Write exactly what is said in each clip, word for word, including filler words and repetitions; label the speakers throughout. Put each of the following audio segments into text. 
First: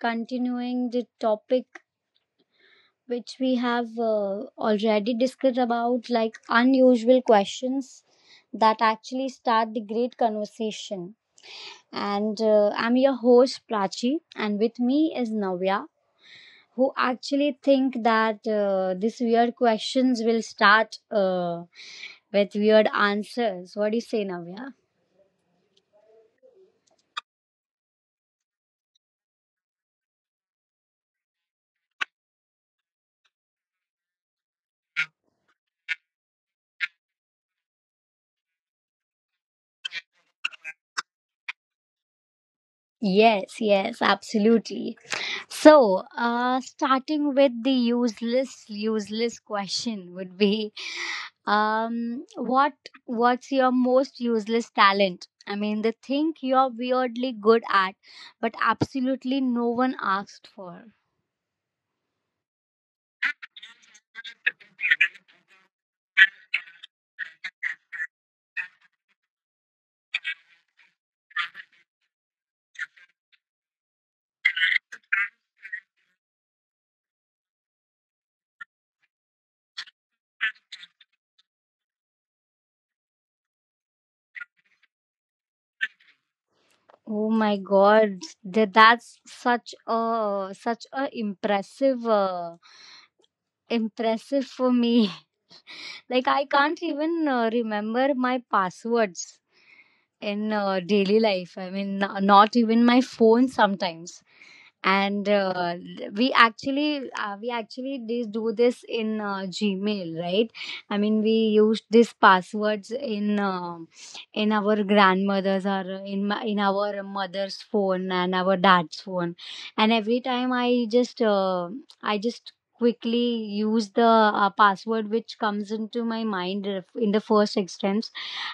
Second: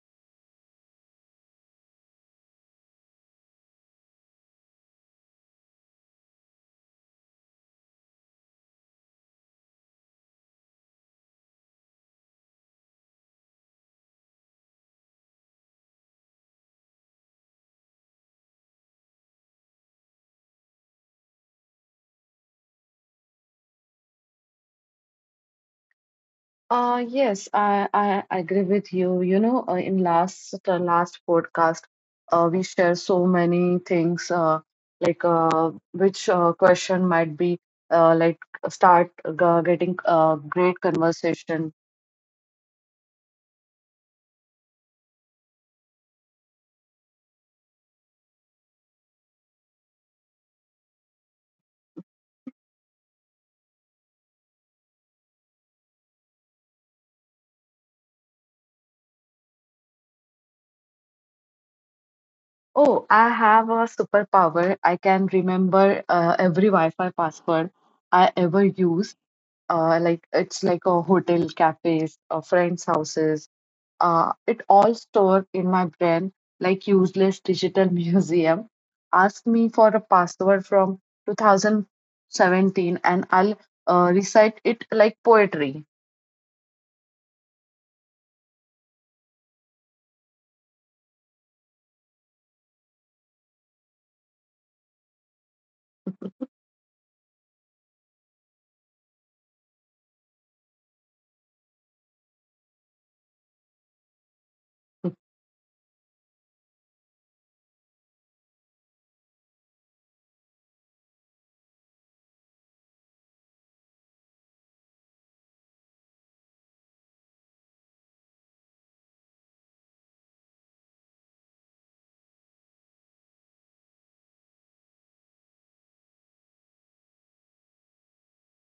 Speaker 1: continuing the topic which we have uh, already discussed about like unusual questions that actually start the great conversation. And uh, I'm your host Prachi and with me is Navya who actually think that uh, these weird questions will start uh, with weird answers. What do you say, Navya?
Speaker 2: Uh, yes, I, I agree with you. You know, uh, in last the last podcast, uh, we share so many things, uh, like uh, which uh, question might be uh, like start g- getting a great conversation.
Speaker 1: Yes, yes, absolutely. So, uh, starting with the useless, useless question would be, um, what what's your most useless talent? I mean, the thing you're weirdly good at, but absolutely no one asked for.
Speaker 2: Oh, I have a superpower. I can remember uh, every Wi-Fi password I ever use. Uh, like it's like a hotel, cafes, uh, friends' houses, uh, it all stored in my brain like useless digital museum. Ask me for a password from two thousand seventeen, and I'll uh, recite it like poetry.
Speaker 1: Oh my God, th- that's such a such a impressive, uh, impressive for me. Like I can't even uh, remember my passwords in uh, daily life. I mean, n- not even my phone sometimes. And uh, we actually uh, we actually did do this in uh, gmail, right? I mean, we used these passwords in uh, in our grandmother's, or in my, in our mother's phone and our dad's phone. And every time I just uh, I just quickly use the uh, password which comes into my mind in the first instance,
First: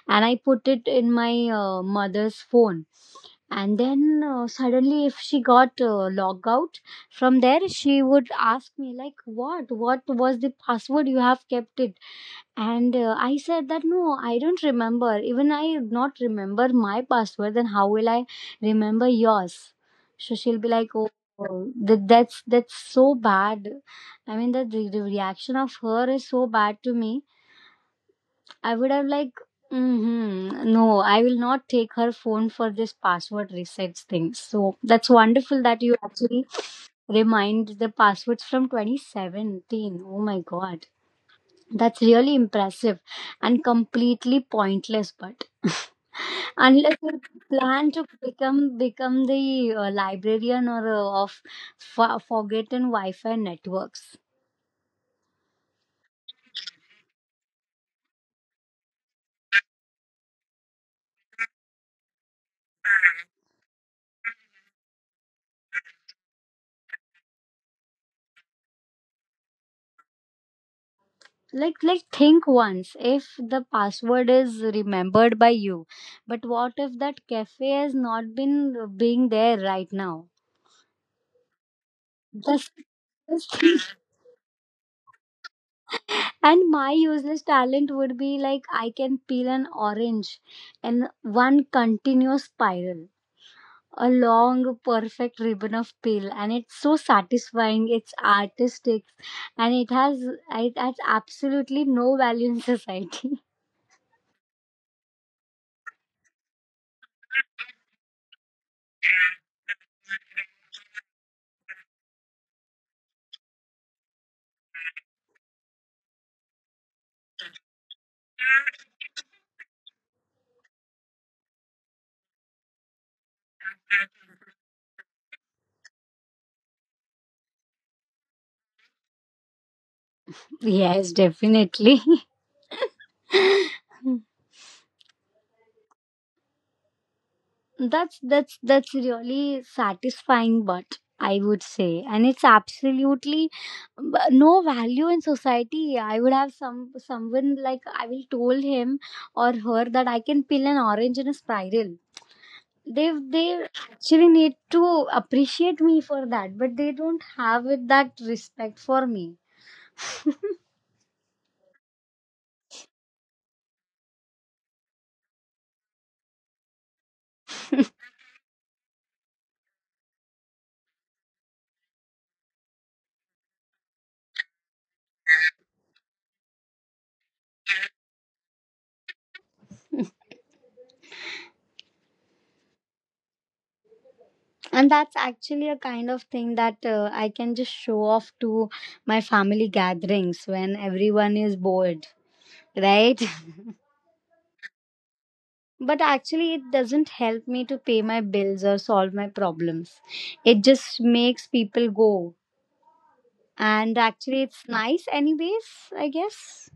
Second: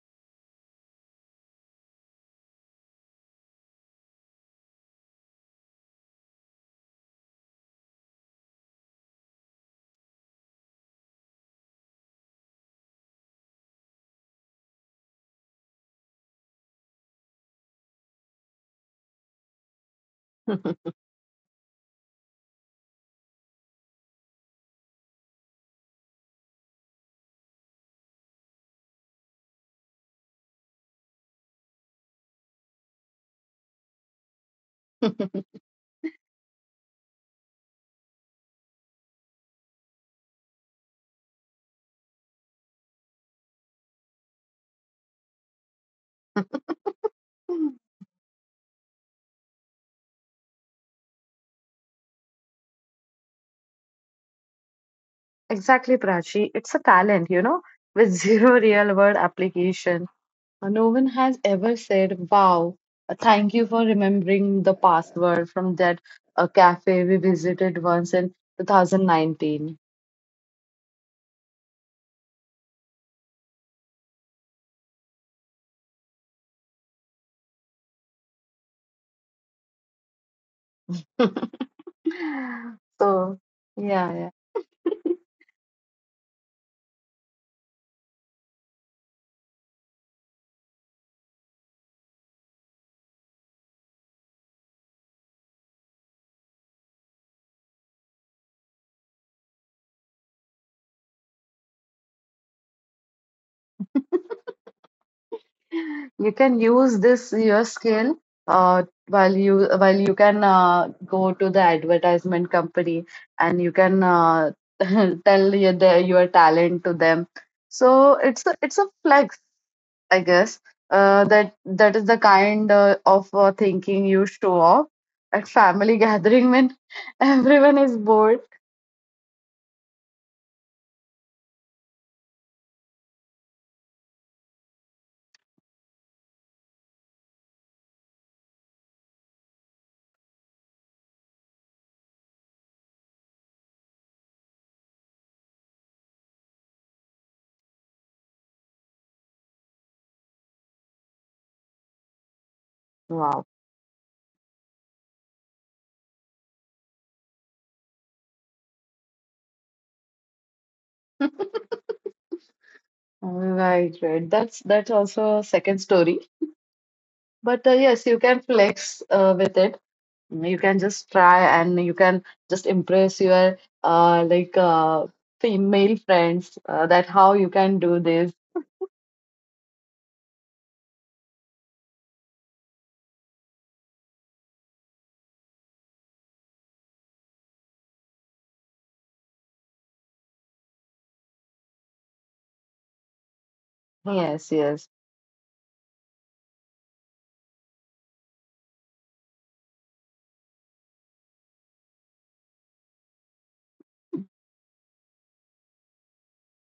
Speaker 1: and I put it in my uh, mother's phone. And then uh, suddenly if she got uh, logged out from there, she would ask me like, what what was the password you have kept it. And uh, I said that no, I don't remember, even I not remember my password, then how will I remember yours? So she'll be like, oh. Oh, that, that's that's so bad. I mean, the, the reaction of her is so bad to me. I would have like, mm-hmm, no, I will not take her phone for this password resets thing. So that's wonderful that you actually remind the passwords from twenty seventeen. Oh my god, that's really impressive and completely pointless. But unless you plan to become become the uh, librarian or uh, of fo- forgotten Wi-Fi networks.
Speaker 2: Exactly, Prachi. It's a talent, you know, with zero real world application. Uh, No one has ever said, wow, uh, thank you for remembering the password from that uh, cafe we visited once in two thousand nineteen.
Speaker 1: like like think once, if the password is remembered by you, but what if that cafe has not been being there right now? just,
Speaker 2: So,
Speaker 1: just think.
Speaker 2: yeah, yeah.
Speaker 1: And my useless talent would be like, I can peel an orange in one continuous spiral, a long perfect ribbon of peel, and it's so satisfying, it's artistic, and it has it has absolutely no value in society.
Speaker 2: You can use this your skill uh, while you while you can uh, go to the advertisement company, and you can uh, tell your their, your talent to them. So it's a, it's a flex, I guess. Uh, that that is the kind uh, of uh, thinking you show off at family gathering when everyone is bored.
Speaker 1: Yes, definitely. That's that's that's really satisfying, but I would say, and it's absolutely b- no value in society. I would have some someone, like I will told him or her that I can peel an orange in a spiral. They
Speaker 2: Wow.
Speaker 1: they actually need to appreciate me for that, but they don't have it that respect for me.
Speaker 2: Right, right. That's that's also a second story. But uh, yes, you can flex uh, with it. You can just try, and you can just impress your uh, like uh, female friends uh, that how you can do this.
Speaker 1: And that's actually a kind of thing that uh, I can just show off to my family gatherings when everyone is bored, right?
Speaker 2: Yes, yes.
Speaker 1: But actually it doesn't help me to pay my bills or solve my problems. It just makes people go, and actually it's nice anyways, I guess.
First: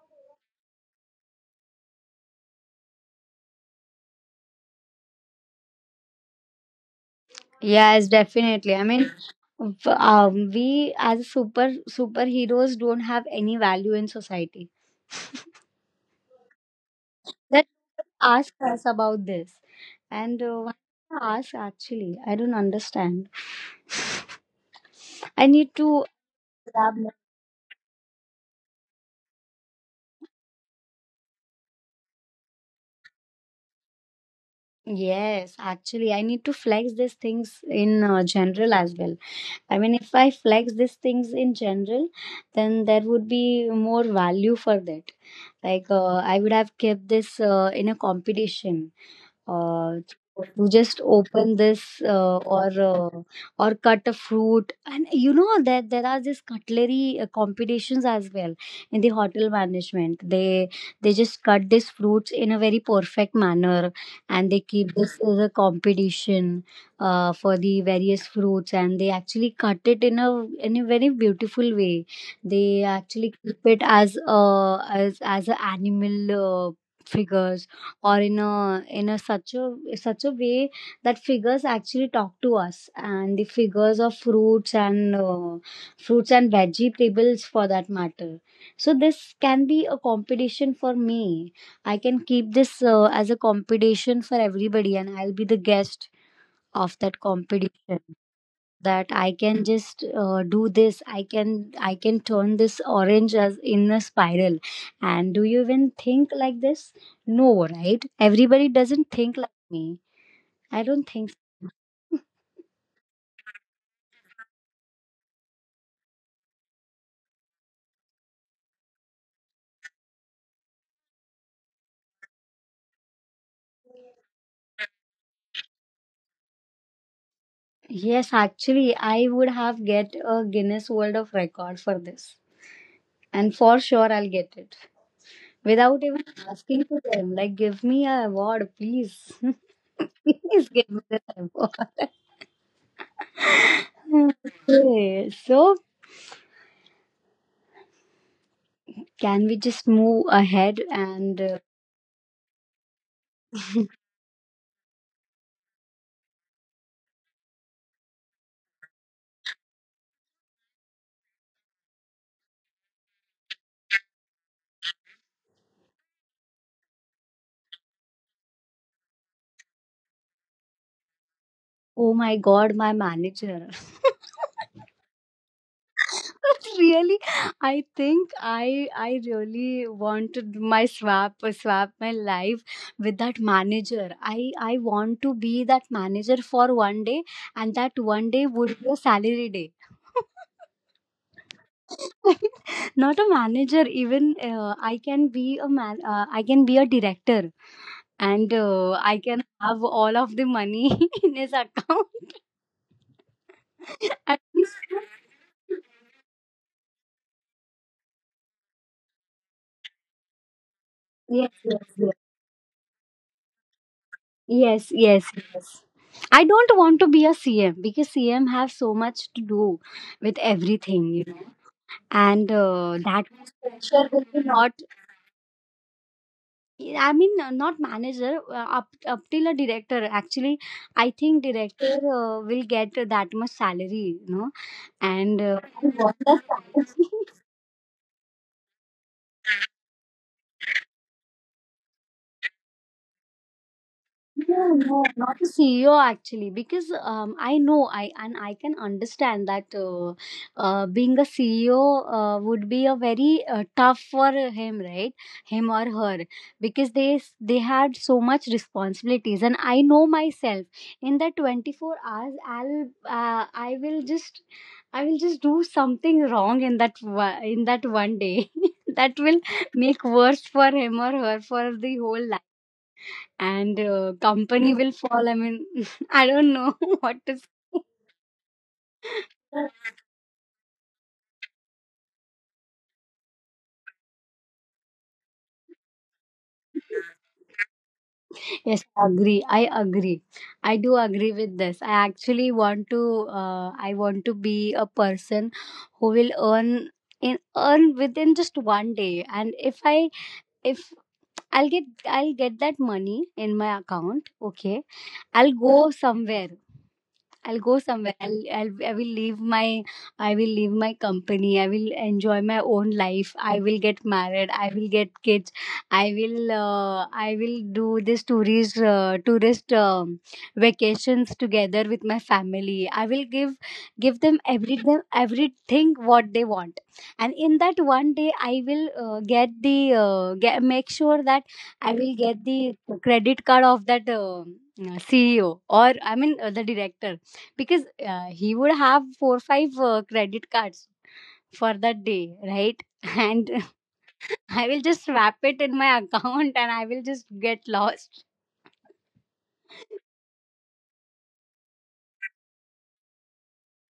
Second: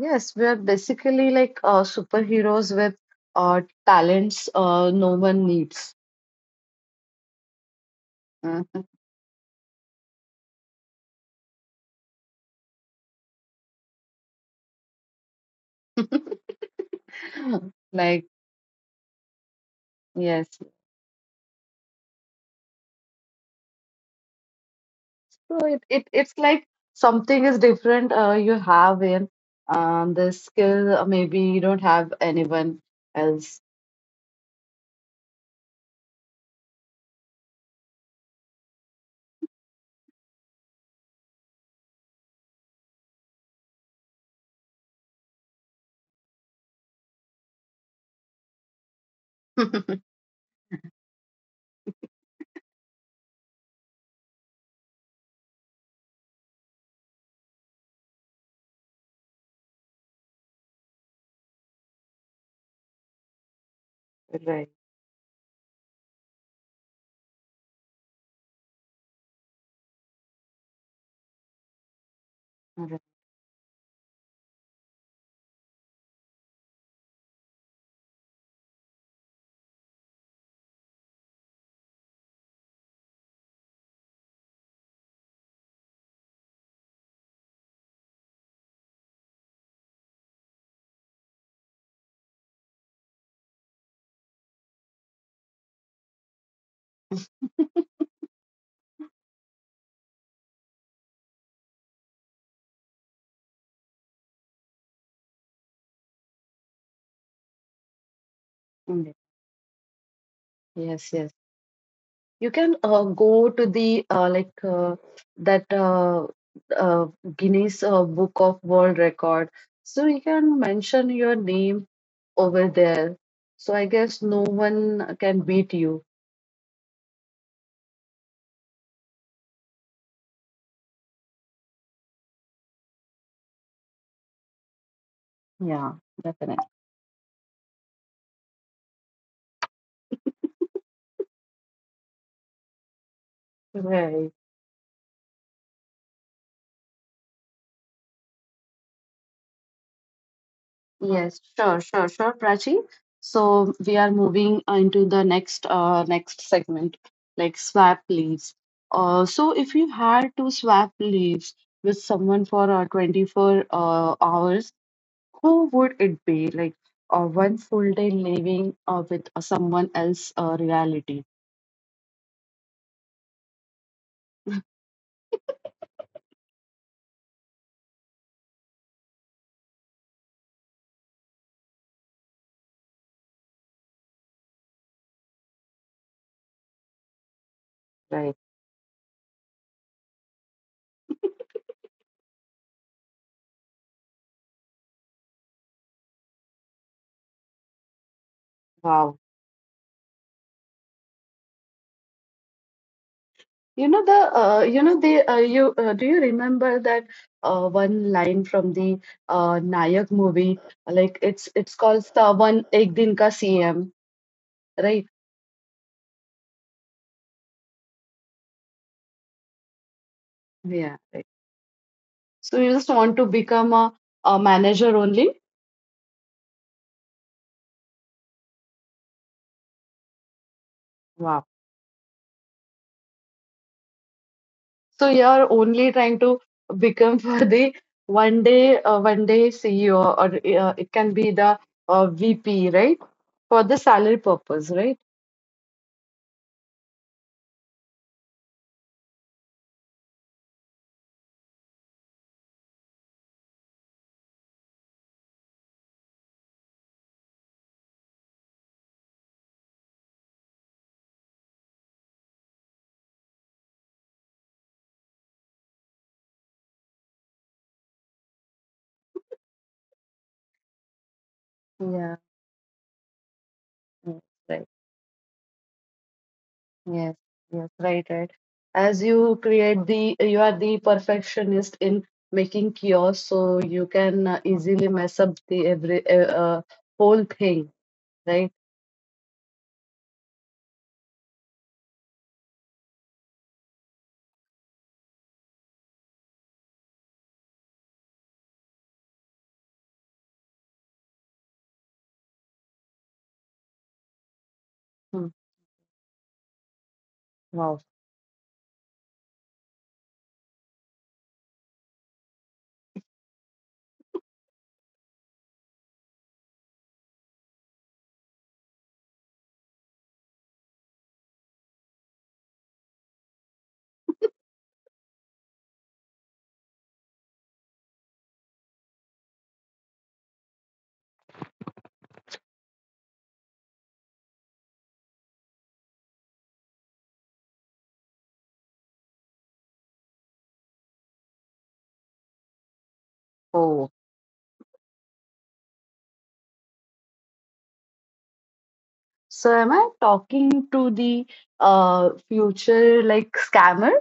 Speaker 2: Yes, we are basically like uh, superheroes with uh, talents uh, no one needs.
Speaker 1: Yes, definitely, I
Speaker 2: Mhm.
Speaker 1: mean, v- um, we as super superheroes don't have any value in society. That,
Speaker 2: Like,
Speaker 1: ask us about this. And uh,
Speaker 2: yes.
Speaker 1: why ask, actually I don't understand. I
Speaker 2: So
Speaker 1: need
Speaker 2: it,
Speaker 1: to
Speaker 2: it it's like
Speaker 1: grab more-
Speaker 2: something is different, uh, you have in um the skill, uh, maybe you don't have anyone else.
Speaker 1: yes, actually I need to flex these things in uh, general as well. I mean, if I flex these things in general, then there would be more value for that. Like, uh, I would have kept this uh, in a competition, uh, to just open this uh, or uh, or cut a fruit. And you know that there are these cutlery uh, competitions as well in the hotel management. They they just cut these fruits in a very perfect manner, and they
Speaker 2: Right.
Speaker 1: keep this as a competition uh, for the various fruits. And they actually cut it in a in a very beautiful way. They
Speaker 2: Right.
Speaker 1: actually keep it as a as as an animal, uh, figures, or in a in a such a such a way that figures actually talk to us, and the figures of fruits and uh, fruits and vegetables, for that matter. So this can be a competition for me. I can keep this uh, as a competition for everybody, and I'll be the guest of that competition. That I can just uh, do this. i can I can turn this orange as in a spiral. And do you even think like this? No, right? Everybody
Speaker 2: Mm.
Speaker 1: doesn't think like me. I don't
Speaker 2: Yes, yes.
Speaker 1: think so.
Speaker 2: You can uh, go to the uh, like uh, that uh, uh, Guinness uh, Book of World Record. So you can mention your name over there. So I guess no one can beat you.
Speaker 1: Yes, actually I would have get a Guinness world of record for this, and for sure I'll get it,
Speaker 2: Yeah,
Speaker 1: without even
Speaker 2: definitely.
Speaker 1: asking to them like, give me a award please. Please give me the award.
Speaker 2: Right.
Speaker 1: Okay, so can we just move ahead?
Speaker 2: Yes,
Speaker 1: And uh,
Speaker 2: sure, sure, sure, Prachi. So we are moving uh, into the next uh next segment, like swap leaves. Uh, so if you had to swap leaves with someone for uh, twenty-four uh, hours, who would it be? Like uh, one full day living uh, with uh, someone else uh, reality.
Speaker 1: oh my God, my manager. Really, i think i i really wanted my swap swap my life with that manager. I i want to be that manager for one day, and that
Speaker 2: Right.
Speaker 1: one day would be a salary day. Not a manager, even uh, I can be a man uh, I can be a director. And uh,
Speaker 2: Wow.
Speaker 1: I can have all of the money in his account.
Speaker 2: You know the
Speaker 1: At
Speaker 2: uh,
Speaker 1: least—
Speaker 2: you know the uh, you uh, Do you remember that uh, one line from the uh, Nayak movie? Like it's
Speaker 1: Yes,
Speaker 2: it's called
Speaker 1: yes,
Speaker 2: the one Ek Din Ka C M,
Speaker 1: yes,
Speaker 2: right?
Speaker 1: yes, yes. Yes. I don't want to be a C M, because C M have so much to do with
Speaker 2: Yeah,
Speaker 1: everything,
Speaker 2: right.
Speaker 1: you know, and
Speaker 2: So you just
Speaker 1: uh,
Speaker 2: want to
Speaker 1: that much
Speaker 2: become a,
Speaker 1: pressure will
Speaker 2: a
Speaker 1: be not.
Speaker 2: manager only?
Speaker 1: I mean, uh, not manager uh, up up till a director. Actually, I
Speaker 2: Wow.
Speaker 1: think director uh, will get that much salary, you know.
Speaker 2: So
Speaker 1: And
Speaker 2: you're
Speaker 1: uh,
Speaker 2: only
Speaker 1: I
Speaker 2: trying
Speaker 1: want
Speaker 2: to
Speaker 1: the
Speaker 2: become
Speaker 1: salary.
Speaker 2: for the one day uh, one day C E O, or uh, it can be the uh, V P, right? For the salary purpose,
Speaker 1: No,
Speaker 2: right?
Speaker 1: no, not a C E O actually, because um, I know I, and I can understand that uh, uh, being a C E O uh, would be a very uh, tough for him, right? Him or her, because they s- they had so much responsibilities, and I know myself. In that twenty four hours, I'll uh, I will just I will just do something wrong in that one- in that one day that will make worse for him or her for the
Speaker 2: Yeah,
Speaker 1: whole. And
Speaker 2: yeah,
Speaker 1: uh,
Speaker 2: right.
Speaker 1: company will fall. I mean, I don't know
Speaker 2: Yes,
Speaker 1: what to
Speaker 2: yes,
Speaker 1: say.
Speaker 2: right, right. As you create the, you are the perfectionist in making chaos, so you can uh, easily mess up the every uh, uh, whole thing, right?
Speaker 1: Yes, I agree. I agree. I do agree with this. I actually want to. Uh, I want to be a person who will earn in earn within just one day. And if I— if I'll get— I'll get that money in my account. Okay,
Speaker 2: Hmm.
Speaker 1: I'll go somewhere. I'll
Speaker 2: Wow.
Speaker 1: go somewhere. I'll, I'll I will leave my— I will leave my company. I will enjoy my own life. I will get married. I will get kids. I will uh, I will do this tourist uh, tourist um, vacations together with my family. I will give give them every them everything what they want. And in that one day, I will uh, get the uh, get, make sure that I will get the credit card of that um, C E O, or I mean uh, the director, because uh, he would have four five uh, credit cards for that day, right? And
Speaker 2: Oh,
Speaker 1: I will just wrap it in my account, and I will just get lost.
Speaker 2: so am I talking to the uh future like scammer?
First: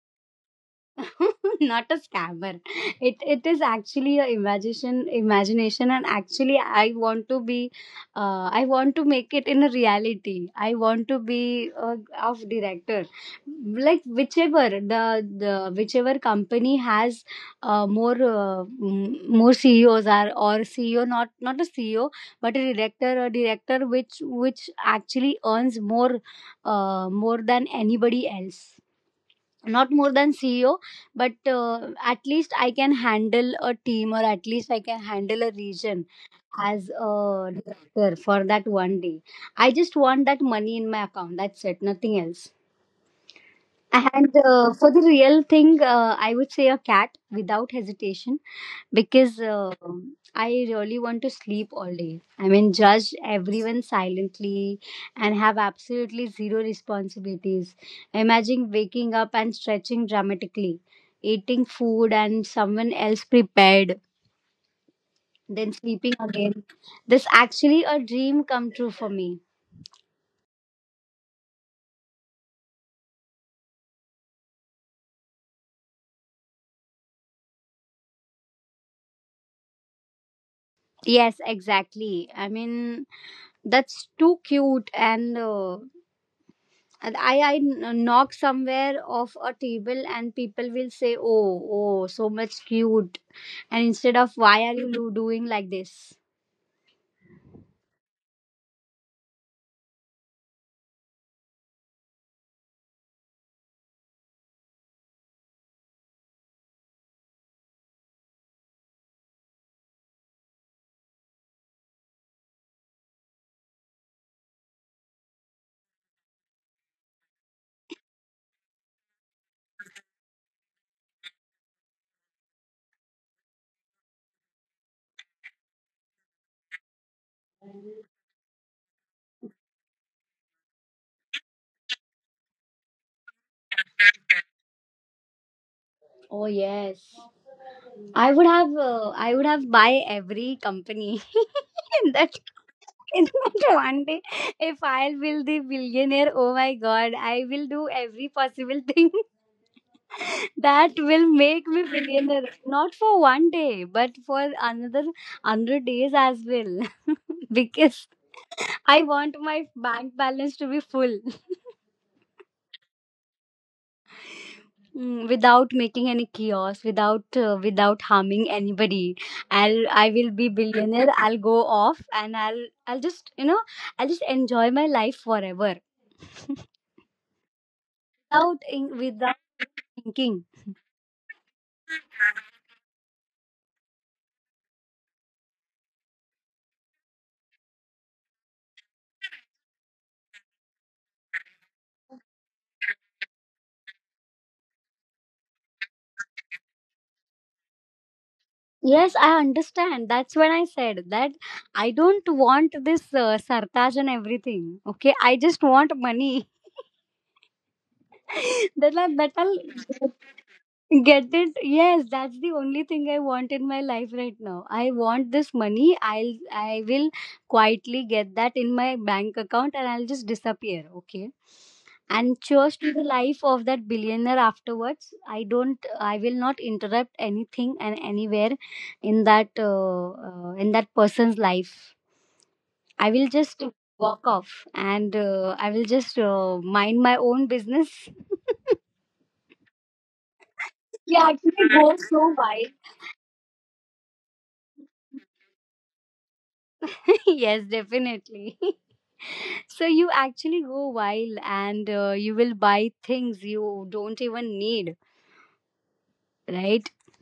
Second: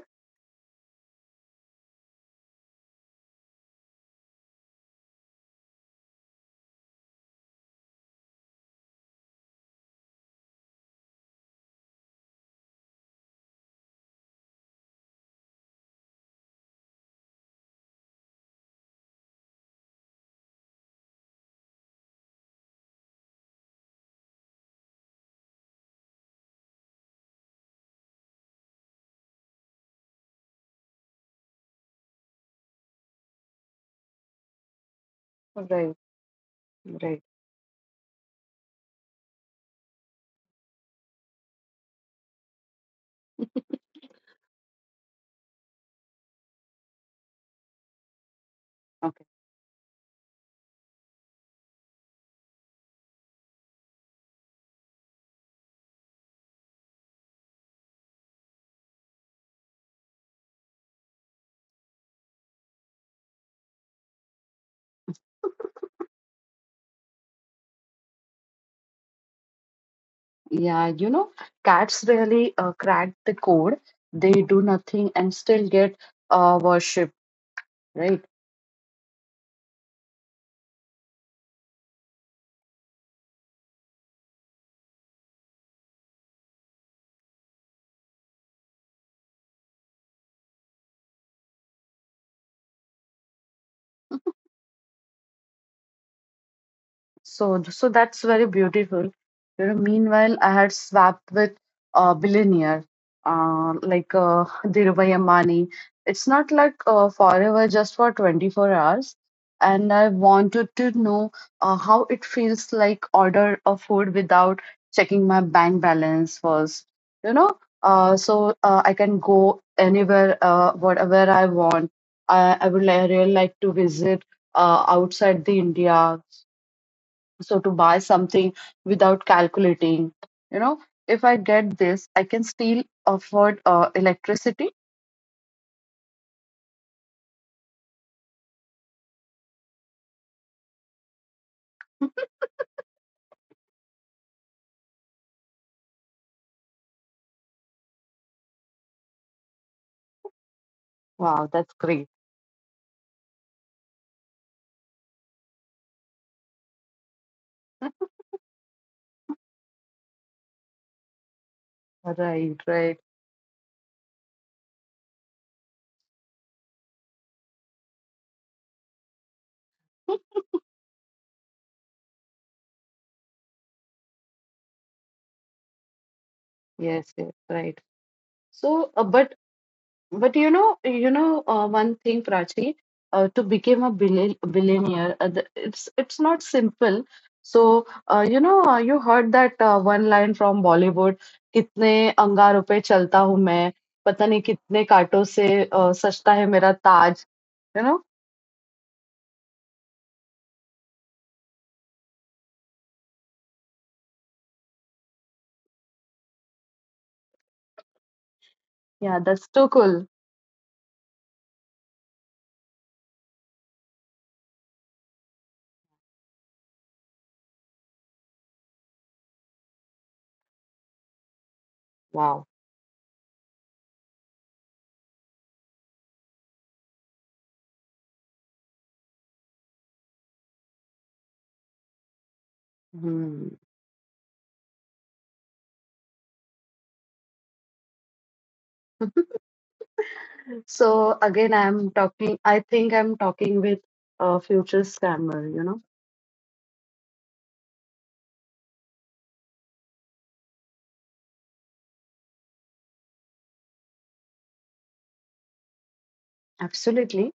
Speaker 1: Not a scammer. It it is actually a imagination imagination, and actually I want to be uh, I want to make it in a reality. I want to be a of director. Like, whichever the the whichever company has uh, more uh, mm, more C E Os are, or C E O— not, not a C E O, but a director, a director which which actually earns more, uh, more than anybody else, not more than CEO. But uh, at least I can handle a team, or at least I can handle a
Speaker 2: Right,
Speaker 1: region as
Speaker 2: right.
Speaker 1: a director for that one day. I just want that money in my account, that's it, nothing else. And uh, for the real thing, uh, I would say a cat, without hesitation.
Speaker 2: Okay.
Speaker 1: Because uh, I really want to sleep all day. I mean, judge everyone silently, and have absolutely zero responsibilities. Imagine waking up and stretching dramatically, eating food and someone else prepared, then sleeping again. This actually a dream come true for me.
Speaker 2: Yeah, you know, cats really uh, crack the code. They do nothing and still get uh, worship, right?
Speaker 1: Yes, exactly. I mean, that's too cute. and. Uh, and I I kn- knock somewhere off a table and people will say, "Oh, oh, so much cute," and instead of, "Why are you do- doing like this?"
Speaker 2: So, so that's very beautiful. You know, meanwhile, I had swapped with a billionaire, uh, like uh, Dhirubhai Ambani. It's not like uh, forever, just for twenty-four hours. And I wanted to know uh, how it feels like order a food without checking my bank balance first. You know, uh, so uh, I can go anywhere, uh, whatever I want. I, I would li- really like to visit uh, outside the India so to buy something without calculating, you know, if I get this, I can still afford uh, electricity.
Speaker 1: Oh yes, I would have uh, I would have buy every company in that in that one day. If I will the billionaire, oh my god, I will do every possible thing that will
Speaker 2: Wow, that's
Speaker 1: make me
Speaker 2: great.
Speaker 1: billionaire. Not for one day, but for another hundred days as well. Because I want my bank balance to be full.
Speaker 2: Right, right.
Speaker 1: Mm, without making any chaos, without uh, without harming anybody. I'll I will be billionaire. I'll go off, and I'll I'll just, you know, I'll just enjoy my life forever.
Speaker 2: Yes, yes, right.
Speaker 1: Without
Speaker 2: So, uh,
Speaker 1: in,
Speaker 2: but
Speaker 1: without
Speaker 2: but you
Speaker 1: thinking.
Speaker 2: know, you know, uh, one thing, Prachi, uh, to become a billi- billionaire, uh, the, it's it's not simple. So, uh, you know, uh, you heard that uh, one line from Bollywood, कितने अंगारों पे चलता हूँ मैं, पता नहीं कितने कांटों से uh, सजता है मेरा ताज. You know.
Speaker 1: Yes, I understand. That's when I said that I don't want this uh, sartaj and everything. Okay, I just want money. that
Speaker 2: Yeah,
Speaker 1: I, that
Speaker 2: that's
Speaker 1: I'll
Speaker 2: so cool.
Speaker 1: Get it? Yes, that's the only thing I want in my life right now. I want this money. I'll I will quietly get that in my bank account and I'll just disappear. Okay.
Speaker 2: Wow.
Speaker 1: And cheers to the life of that billionaire afterwards. I don't, I will not interrupt anything and anywhere in that uh, uh, in that person's life. I will
Speaker 2: Hmm.
Speaker 1: just walk off and uh, I will just uh, mind my own business.
Speaker 2: So
Speaker 1: Yeah,
Speaker 2: again,
Speaker 1: actually
Speaker 2: i'm
Speaker 1: goes
Speaker 2: talking
Speaker 1: so
Speaker 2: I
Speaker 1: wild.
Speaker 2: think I'm talking with a future scammer, you know.
Speaker 1: Yes, definitely. So you actually go wild and uh, you will buy things you don't even need, right?
Speaker 2: Absolutely.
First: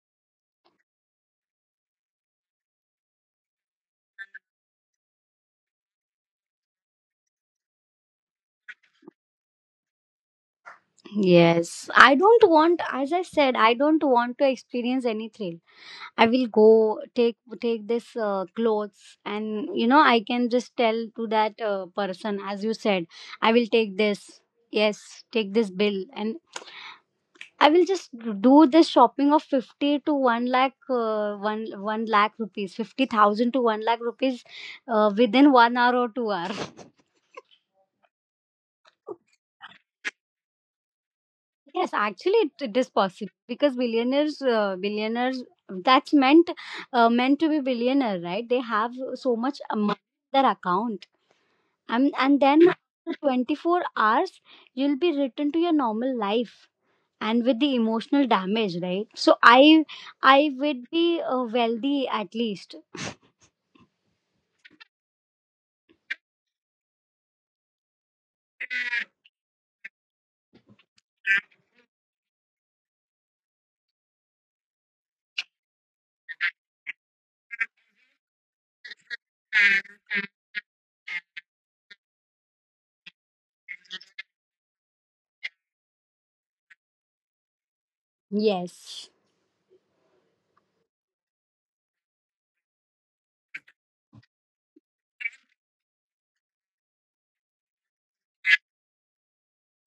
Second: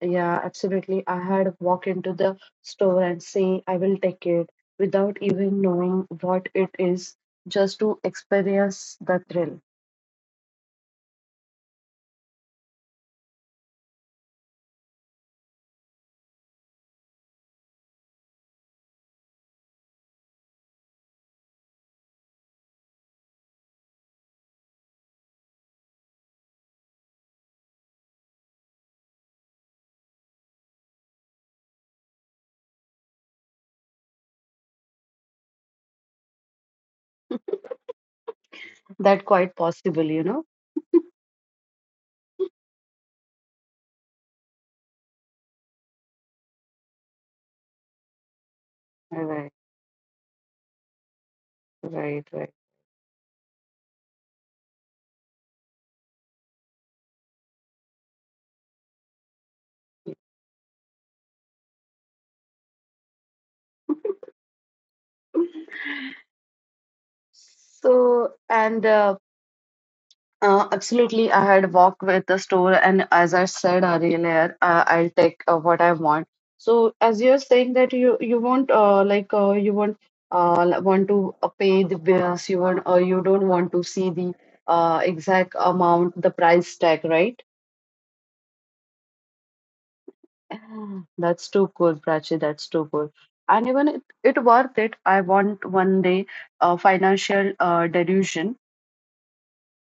Speaker 2: Yeah, absolutely, I had walk into the store and say I will take it without even knowing what it is, just to experience the thrill.
Speaker 1: Yes. I don't want, as I said, I don't want to experience any thrill. I will go take take this uh, clothes, and you know I can just tell to that uh, person, as you said, I will take this. Yes, take this bill and I will just do this shopping of fifty to one lakh, uh, one, one lakh rupees, fifty thousand to one lakh rupees uh, within one hour or two hour.
Speaker 2: That quite possible, you know.
Speaker 1: Yes, actually, it, it is possible because billionaires, uh, billionaires, that's meant uh, meant to be billionaire, right? They have so
Speaker 2: Right,
Speaker 1: much money in their account, and
Speaker 2: right,
Speaker 1: and
Speaker 2: right.
Speaker 1: then after twenty-four hours, you'll be returned to your normal life and with the emotional damage, right? So I I would be uh, wealthy at least.
Speaker 2: So and uh, Uh, absolutely. I had walked with the store, and as I said earlier, uh, I'll take uh, what I want. So, as you're saying that you you won't uh, like uh, you won't uh, l- want to uh, pay the bills, you won't uh, you don't want to see the uh, exact amount, the price tag, right?
Speaker 1: Yes.
Speaker 2: That's too cool, Prachi. That's too cool. And even it, it worth it. I want one day uh, financial uh, delusion.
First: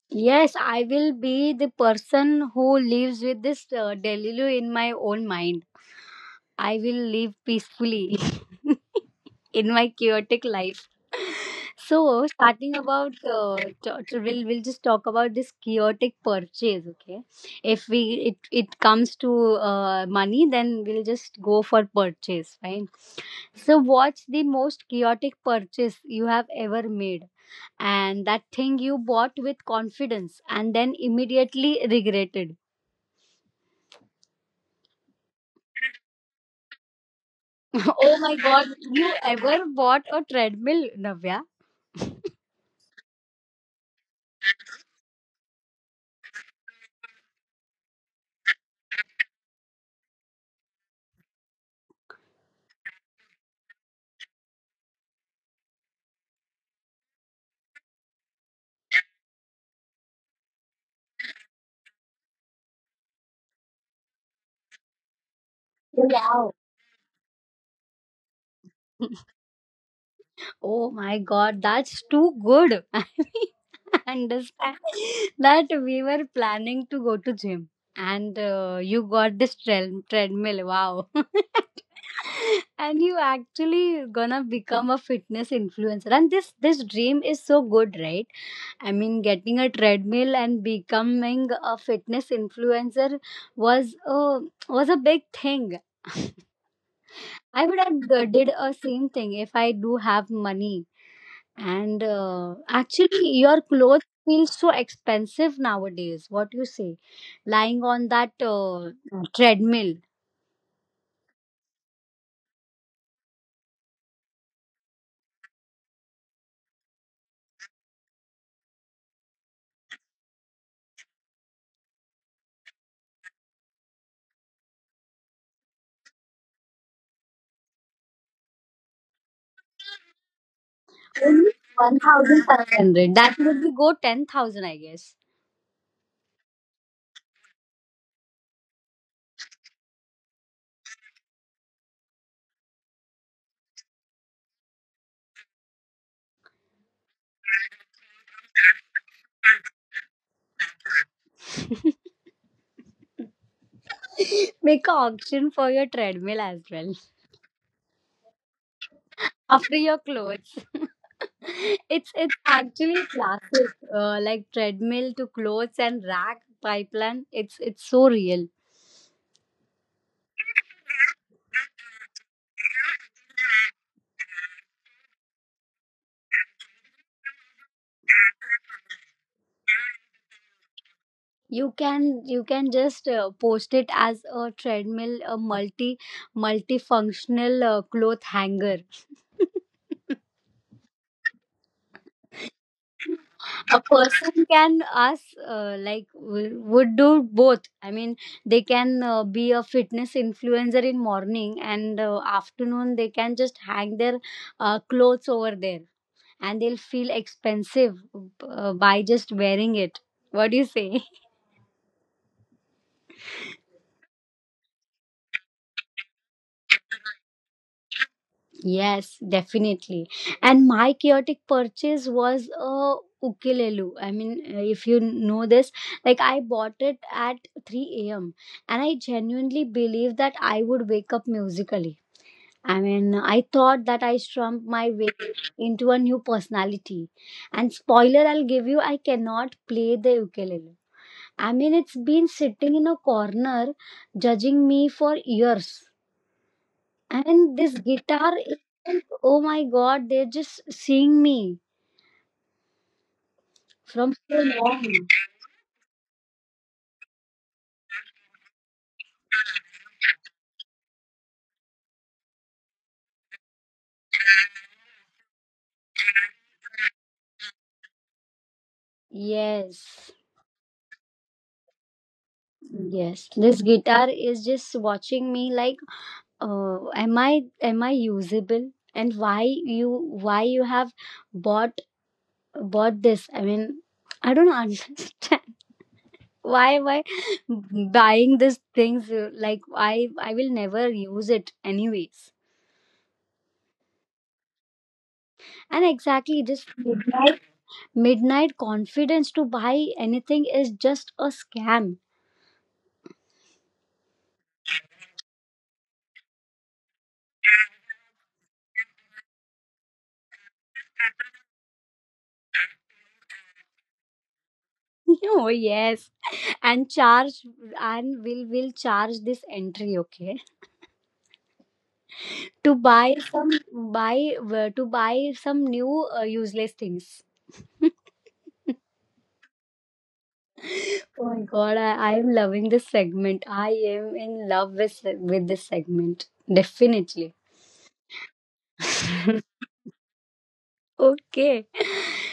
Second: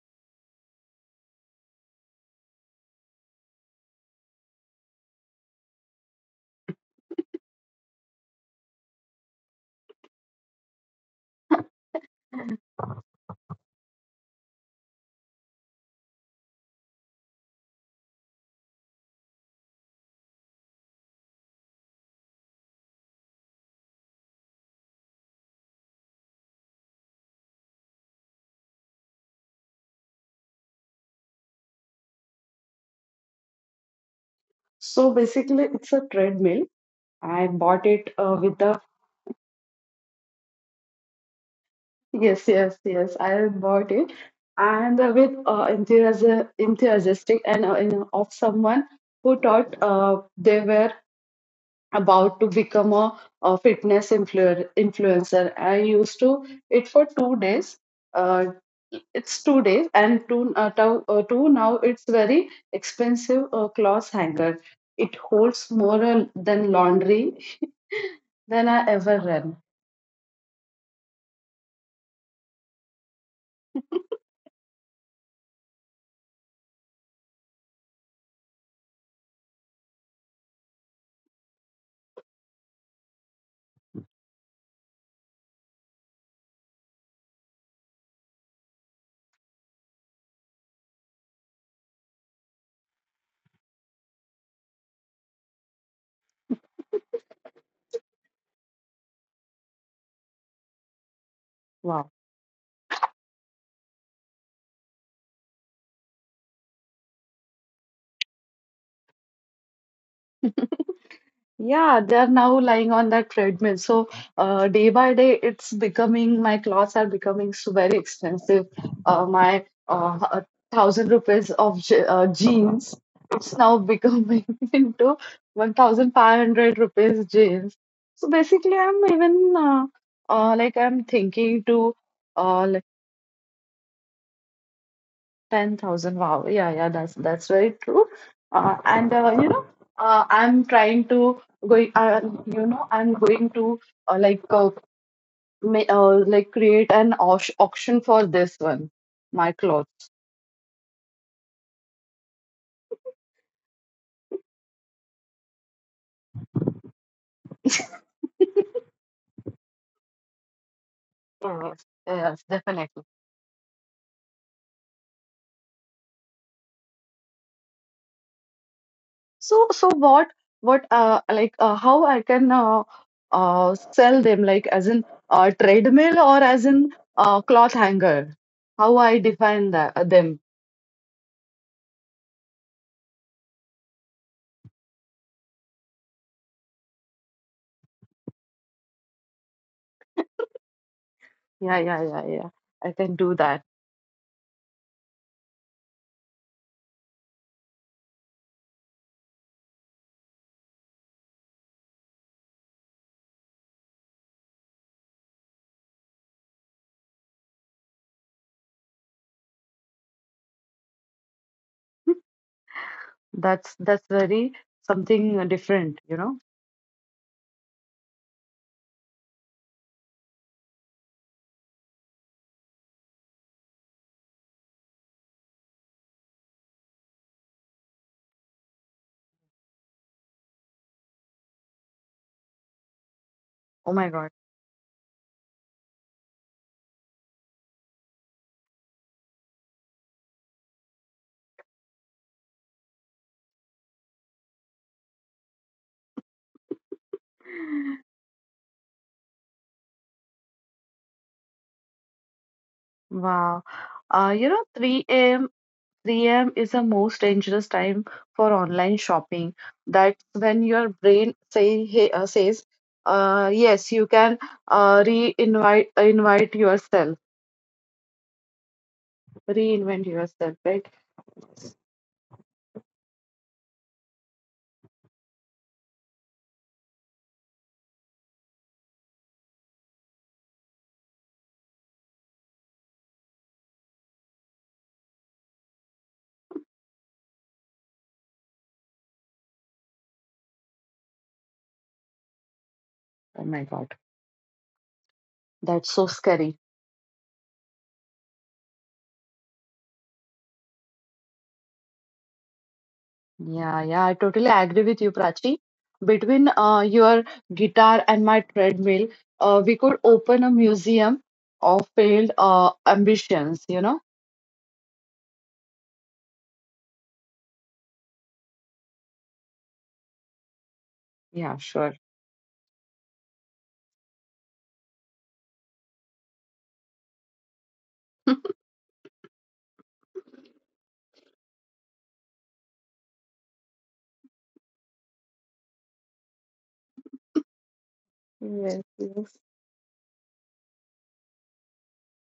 Speaker 1: Yes, I will be the person who lives with this uh, deluge in my own mind. I will live peacefully in my chaotic life. So, starting about, uh, to- to- we'll, we'll just talk about this chaotic purchase, okay? If we it, it comes to uh, money, then we'll just go for purchase, fine? So, what's the most chaotic purchase you have ever made? And that thing you bought with confidence and then immediately regretted.
Speaker 2: So basically, it's a treadmill. I bought it
Speaker 1: Oh
Speaker 2: uh,
Speaker 1: my
Speaker 2: with
Speaker 1: god,
Speaker 2: the
Speaker 1: you ever bought a treadmill, Navya?
Speaker 2: Yes, yes, yes. I bought it, and uh, with uh, enthusiasm, enthusiastic, and uh, you know, of someone who thought uh, they were about to become a, a fitness influ influencer. I used to it for two days. Uh, it's two days, and two, uh, two, uh, two now it's very expensive uh, clothes hanger. It holds more uh,
Speaker 1: Wow.
Speaker 2: than laundry than I ever ran.
Speaker 1: Oh my god, that's too good. I understand that we were planning to go to gym, and uh, you got this tre- treadmill. Wow. And you actually gonna become a fitness influencer, and this this dream is so good, right? I mean, getting a treadmill and becoming a fitness influencer was a was a big thing. I would have d- did a same thing if I do have money. And
Speaker 2: Wow.
Speaker 1: uh, actually, your clothes feel so expensive nowadays. What you say, lying on that uh, treadmill,
Speaker 2: Yeah, they are now lying on that treadmill. So uh, day by day, it's becoming my clothes are becoming so very expensive. Uh, my uh, a thousand rupees of je- uh, jeans, it's now becoming into one thousand five hundred rupees jeans. So basically, I'm even uh, uh, like I'm
Speaker 1: only
Speaker 2: thinking
Speaker 1: one
Speaker 2: to
Speaker 1: thousand five
Speaker 2: uh, like,
Speaker 1: hundred. That would be go ten thousand, I guess.
Speaker 2: ten thousand. Wow. Yeah, yeah, that's that's very true. Uh, and uh, you know, uh, I'm trying to going. Uh, you know, I'm going to uh, like uh, ma uh, like create an auc- auction for this one, my clothes.
Speaker 1: Make an auction for your treadmill as well after your clothes. it's
Speaker 2: Yes,
Speaker 1: it's
Speaker 2: yes,
Speaker 1: actually
Speaker 2: definitely.
Speaker 1: classic, uh, like treadmill to clothes and rack pipeline. It's it's so real.
Speaker 2: So, so what, what, uh, like, uh, how I can uh, uh, sell them, like, as in uh, treadmill or as in uh, cloth hanger? How I define that, uh, them?
Speaker 1: You can you can just uh, post it as a treadmill, a multi multifunctional uh, cloth hanger.
Speaker 2: Yeah, yeah, yeah, yeah. I can do that.
Speaker 1: A person can us uh, like w- would do both. I mean, they can uh, be a fitness influencer in morning, and uh, afternoon they can just hang their uh, clothes over there, and they'll feel expensive uh, by just wearing it. What do you say?
Speaker 2: That's that's very something uh, different, you know.
Speaker 1: Yes, definitely. And my chaotic purchase was a ukulele. I mean, uh, if you know this, like I bought it at three a m and I genuinely believed that I would wake up musically. I mean, I thought that
Speaker 2: Oh
Speaker 1: I
Speaker 2: my God.
Speaker 1: strummed my way into a new personality. And spoiler, I'll give you, I cannot play the ukulele. I mean, it's been sitting in a corner judging me for years. And this guitar is like, oh my god, they're just seeing me
Speaker 2: Wow.
Speaker 1: from so
Speaker 2: Uh, you know,
Speaker 1: long.
Speaker 2: three a m three a m is the most dangerous time for online shopping. That's when your brain say hey, uh, says, uh, yes, you can uh, re-invite invite yourself,
Speaker 1: Yes,
Speaker 2: reinvent yourself, right?
Speaker 1: yes. This guitar is just watching me like, uh, am I am I usable? And why you why you have bought bought this? I mean, I don't understand. Why am I buying these things, uh, like i i will never use it anyways.
Speaker 2: Oh my God,
Speaker 1: And
Speaker 2: that's so
Speaker 1: exactly this
Speaker 2: scary.
Speaker 1: midnight, midnight confidence to buy anything is just a scam.
Speaker 2: Yeah, yeah, I totally agree with you, Prachi. Between uh, your guitar and my treadmill, uh, we could open a museum of failed uh, ambitions, you know?
Speaker 1: Oh yes. And charge and will will charge this entry, okay,
Speaker 2: Yeah, sure.
Speaker 1: to buy some buy uh, to buy some new uh, useless things. Oh my god, I, I am loving this segment. I am in love with with this segment, definitely.
Speaker 2: Yes, yes.
Speaker 1: Okay.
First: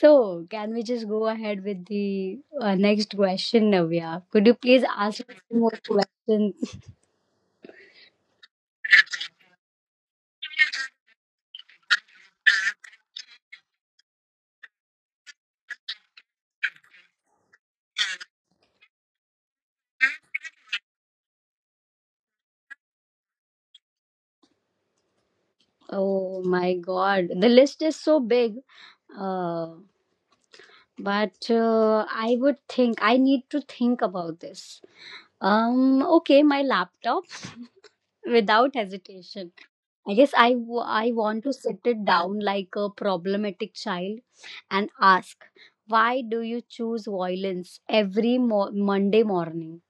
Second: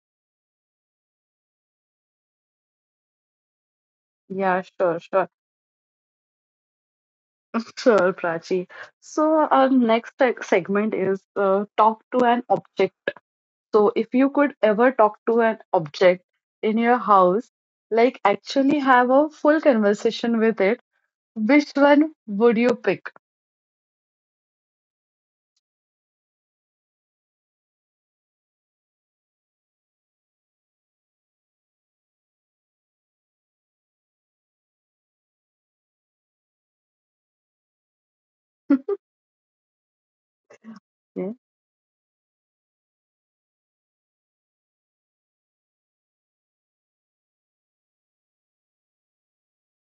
Speaker 1: So, can we just go ahead with the uh, next question, Navya? Could you
Speaker 2: Yeah,
Speaker 1: please
Speaker 2: sure,
Speaker 1: ask
Speaker 2: sure.
Speaker 1: us some more questions?
Speaker 2: Sure, Prachi. So our next seg- segment is uh, talk to an object. So if you could ever talk to an object in your house, like actually have a full conversation with it, which one would you pick?
Speaker 1: Oh my God, the list is so big. Uh, but uh, I would think I need to think about this. Um, okay, my laptop without hesitation. I guess I, w- I want to sit it down like a problematic child and ask, why do you choose violence every mo- Monday morning?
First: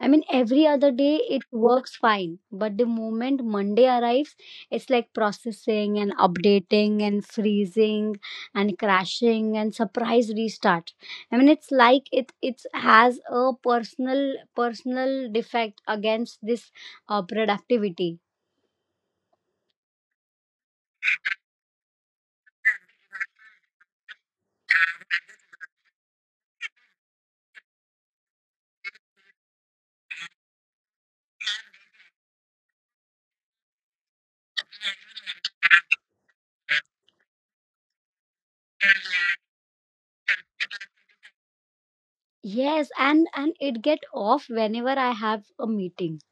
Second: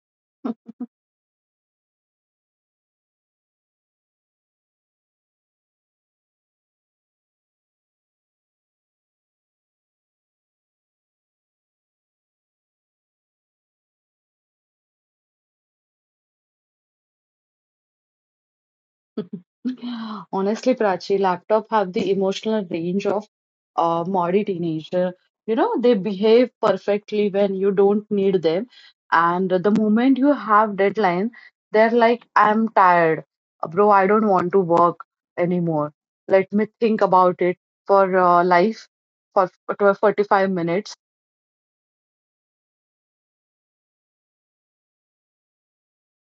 Speaker 1: I mean, every other day it works fine, but the moment Monday arrives, it's like processing and updating and freezing and crashing and surprise restart. I mean, it's like it it has a personal personal defect against this uh, productivity.
Speaker 2: Honestly, Prachi, laptop have the emotional range of a modern teenager. You know, they behave perfectly when you don't need them. And the moment you have deadline, they're like, I'm tired. Bro, I don't want to work anymore. Let me think about it for uh, life for twelve, forty-five minutes.
Speaker 1: Yes, and and it get off whenever I have a meeting.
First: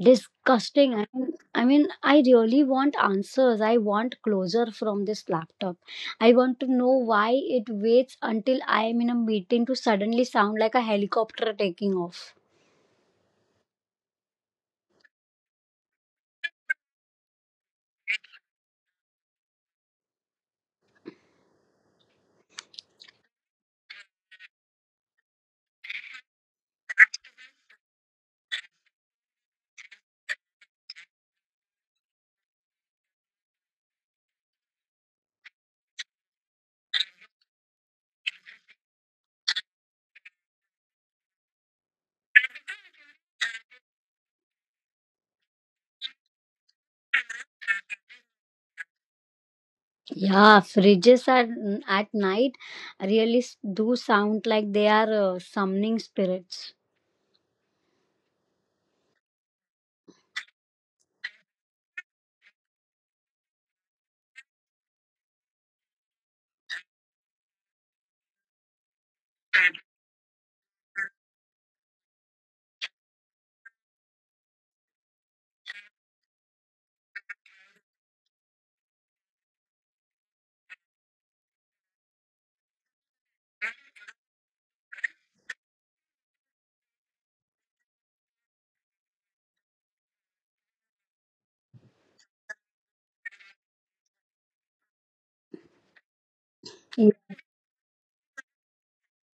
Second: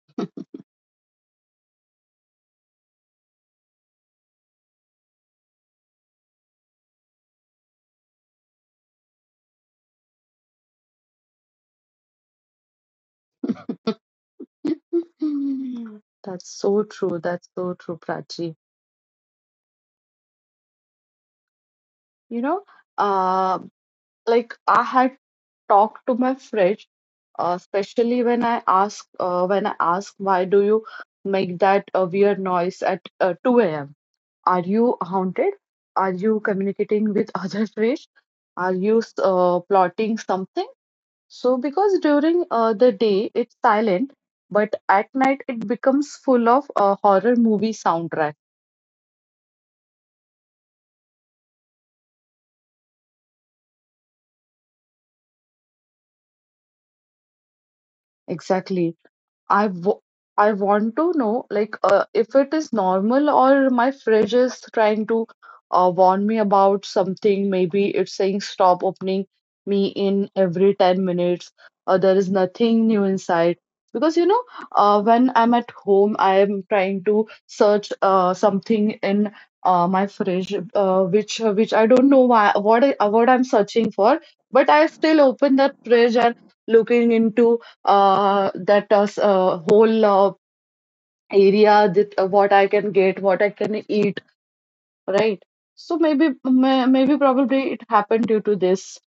Speaker 1: Disgusting. I mean, I mean, I really want answers. I want closure from this laptop. I want to know why it waits until I am in a meeting to suddenly sound like a helicopter taking off.
Speaker 2: Hmm. That's so true. That's so true, Prachi. You know, uh, like I had talk to my fridge, uh, especially when I ask uh, when I ask why do you make that uh, weird noise at uh, two a m. Are you haunted? Are you communicating with other fish? Are you uh, plotting something? So, because during uh, the day it's silent, but at night it becomes full of a horror movie soundtrack.
Speaker 1: Yeah, fridges are at night really s- do sound like they are uh, summoning spirits.
Speaker 2: Exactly. I w- I want to know like uh, if it is normal, or my fridge is trying to uh, warn me about something. Maybe it's saying, stop opening me in every ten minutes. Uh, there is nothing new inside. Because you know, uh, when I'm at home, I am trying to search uh, something in uh, my fridge, uh, which uh, which I don't know why what I, what I'm searching for, but I still open that fridge and looking into uh, that uh, s- uh, whole uh, area, that uh, what I can get, what I can eat, right? So maybe may, maybe probably it happened due to this.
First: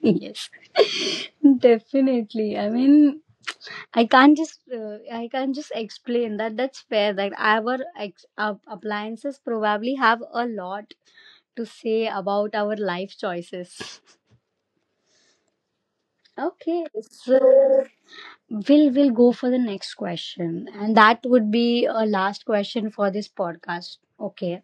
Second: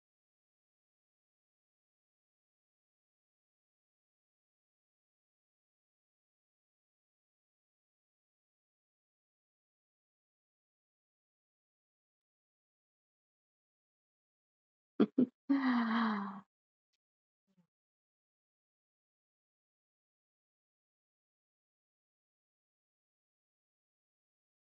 Speaker 1: Yes, definitely. I mean, I can't just uh, I can't just explain that, that's fair that our ex- uh, appliances probably have a lot to say about our life choices. Okay, so we'll we'll go for the next question, and that would be a last question for this podcast. Okay,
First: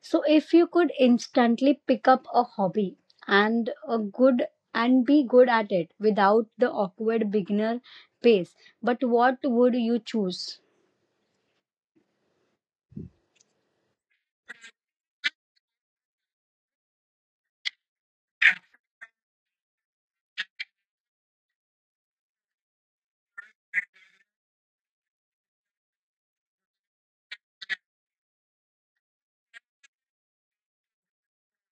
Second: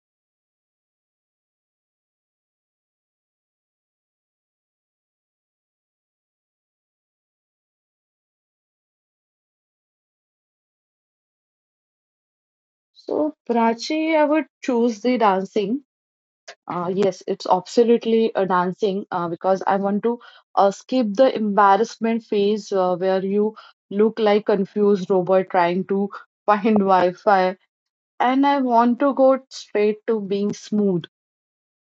Speaker 1: so if you could instantly pick up a hobby and a good and be good at it without the awkward beginner pace, but what would you choose?
Speaker 2: So, Prachi, I would choose the dancing. Uh, yes, it's absolutely a dancing uh, because I want to uh, skip the embarrassment phase uh, where you look like confused robot trying to find Wi-Fi, and I want to go straight to being smooth,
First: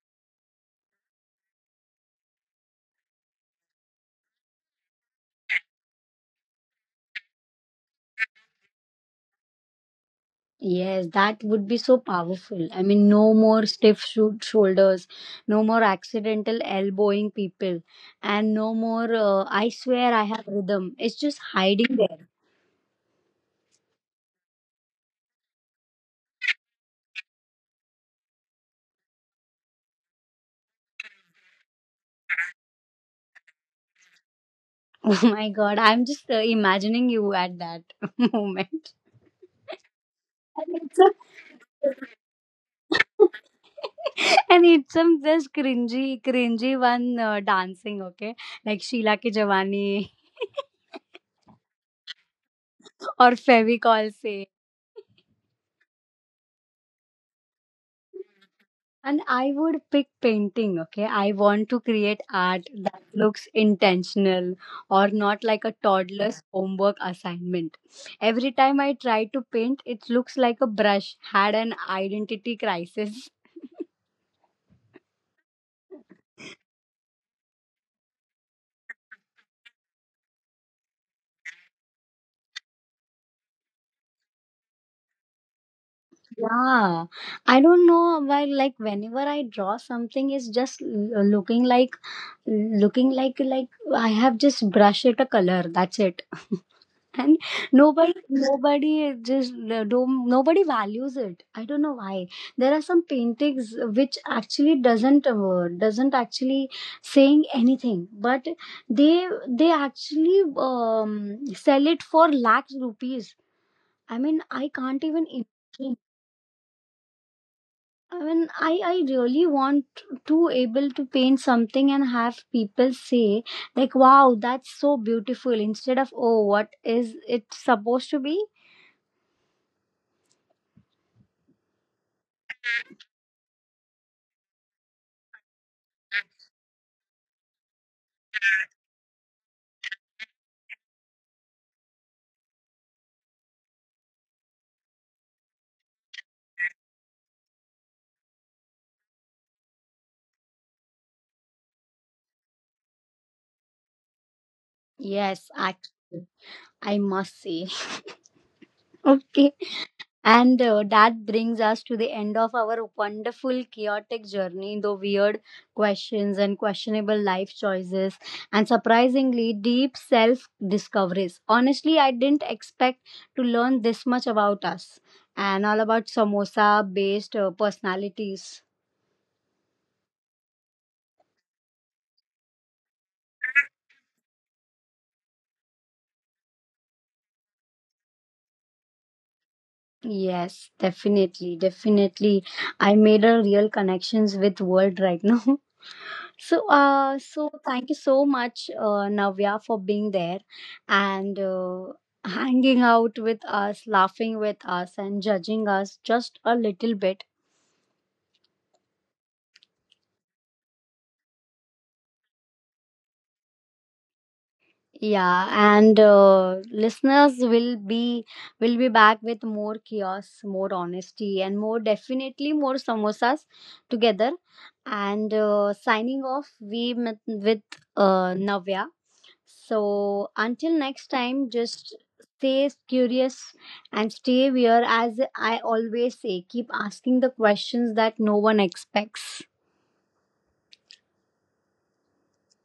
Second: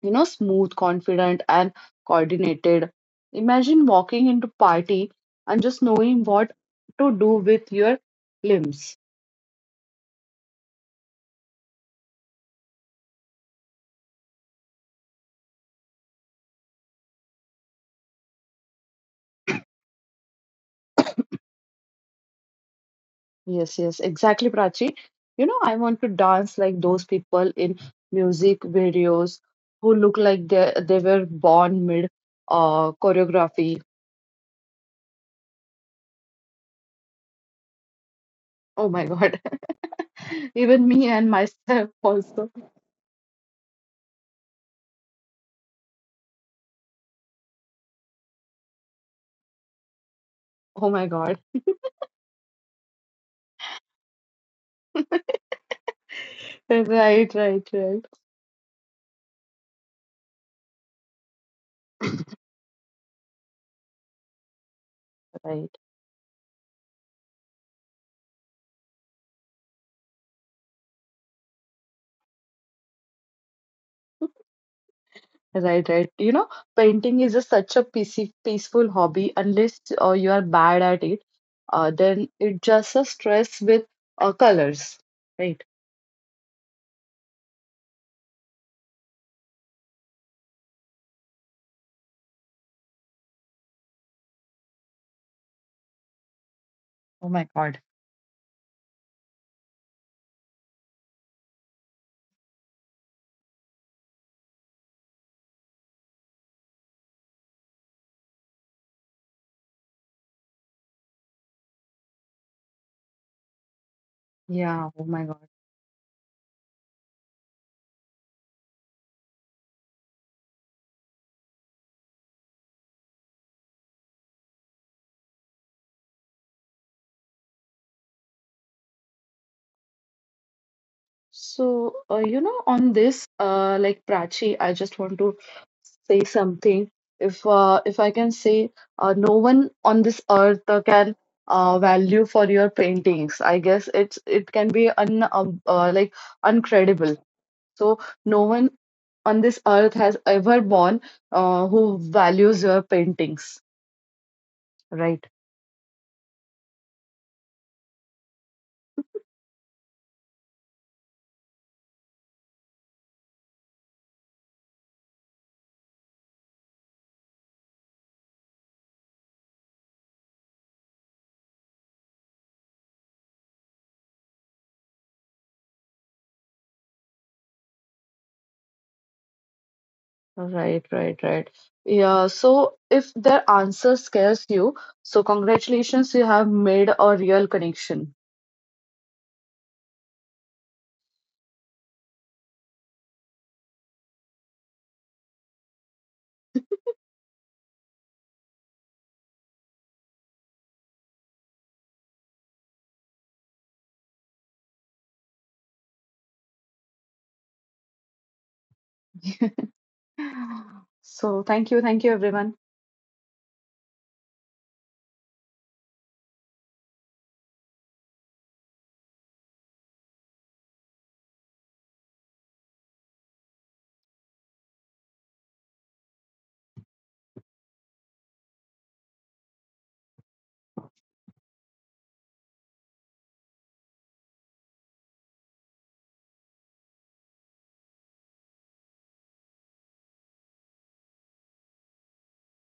Speaker 2: you know, smooth, confident, and coordinated. Imagine walking into party and just knowing what to do with your limbs.
Speaker 1: Yes, that would be so powerful. I mean, no more stiff shou- shoulders, no more accidental elbowing people, and no more, uh, I swear I have rhythm. It's just hiding there.
Speaker 2: Yes, yes, exactly, Prachi. You know, I want to dance like those people in music videos who look like they they were born mid uh, choreography.
Speaker 1: Oh my god, I'm just uh, imagining you at that
Speaker 2: Oh
Speaker 1: moment.
Speaker 2: my God.
Speaker 1: And
Speaker 2: Even
Speaker 1: it's
Speaker 2: me
Speaker 1: a-
Speaker 2: and myself also.
Speaker 1: and it's some just cringy, cringy one uh, dancing, okay? Like Sheila Ki Jawani
Speaker 2: Oh my God.
Speaker 1: or Fevicol Se.
Speaker 2: Right, right, right.
Speaker 1: And I would pick painting, okay? I want to create art that looks intentional or not like
Speaker 2: Right.
Speaker 1: a toddler's homework assignment. Every time I try to paint, it looks like a brush had an identity crisis.
Speaker 2: Right, right. You know, painting is just such a peace- peaceful hobby. Unless uh, you are bad at it, uh, then it just a stress with uh, colors. Right.
Speaker 1: Yeah. I don't know why, like whenever I draw something, it's just l- looking like looking like like I have just brushed it a color. That's it.
Speaker 2: Oh
Speaker 1: And
Speaker 2: my God.
Speaker 1: nobody nobody just uh, don't nobody values it. I don't know why. There are some paintings which actually doesn't uh, doesn't actually saying anything, but they they actually um, sell it for lakhs rupees. I mean, I
Speaker 2: Yeah, oh
Speaker 1: can't
Speaker 2: my
Speaker 1: even
Speaker 2: God.
Speaker 1: imagine. I mean, I, I really want to able to paint something and have people say like, wow, that's so beautiful, instead of, oh, what is it supposed to be?
Speaker 2: So, uh, you know, on this, uh, like Prachi, I just want to say something. If uh, if I can say, uh, no one on this earth uh, can uh, value for your paintings. I guess it's it can be un um, uh, like uncredible. So no one on this earth has ever born uh, who values your paintings. Right,
Speaker 1: Yes, actually, I must say. Okay. And uh, that brings us to the end of our wonderful, chaotic journey, though weird questions and questionable life choices, and surprisingly, deep self discoveries. Honestly, I didn't expect to learn this much about us and all about samosa based uh, personalities.
Speaker 2: right, right, right. Yeah, so if their answer scares you, so congratulations, you have made a real connection.
Speaker 1: Yes, definitely, definitely. I made a real connections with world right now. So, uh, so thank you so much, uh, Navya, for being there and uh, hanging out with us, laughing with us, and judging us just a little bit.
Speaker 2: So thank you, thank you, everyone.
Speaker 1: Yeah, and uh, listeners will be will be back with more chaos, more honesty, and more definitely more samosas together. And uh, signing off, we met with uh, Navya. So until next time, just stay curious and stay aware. As I always say, keep asking the questions that no one expects.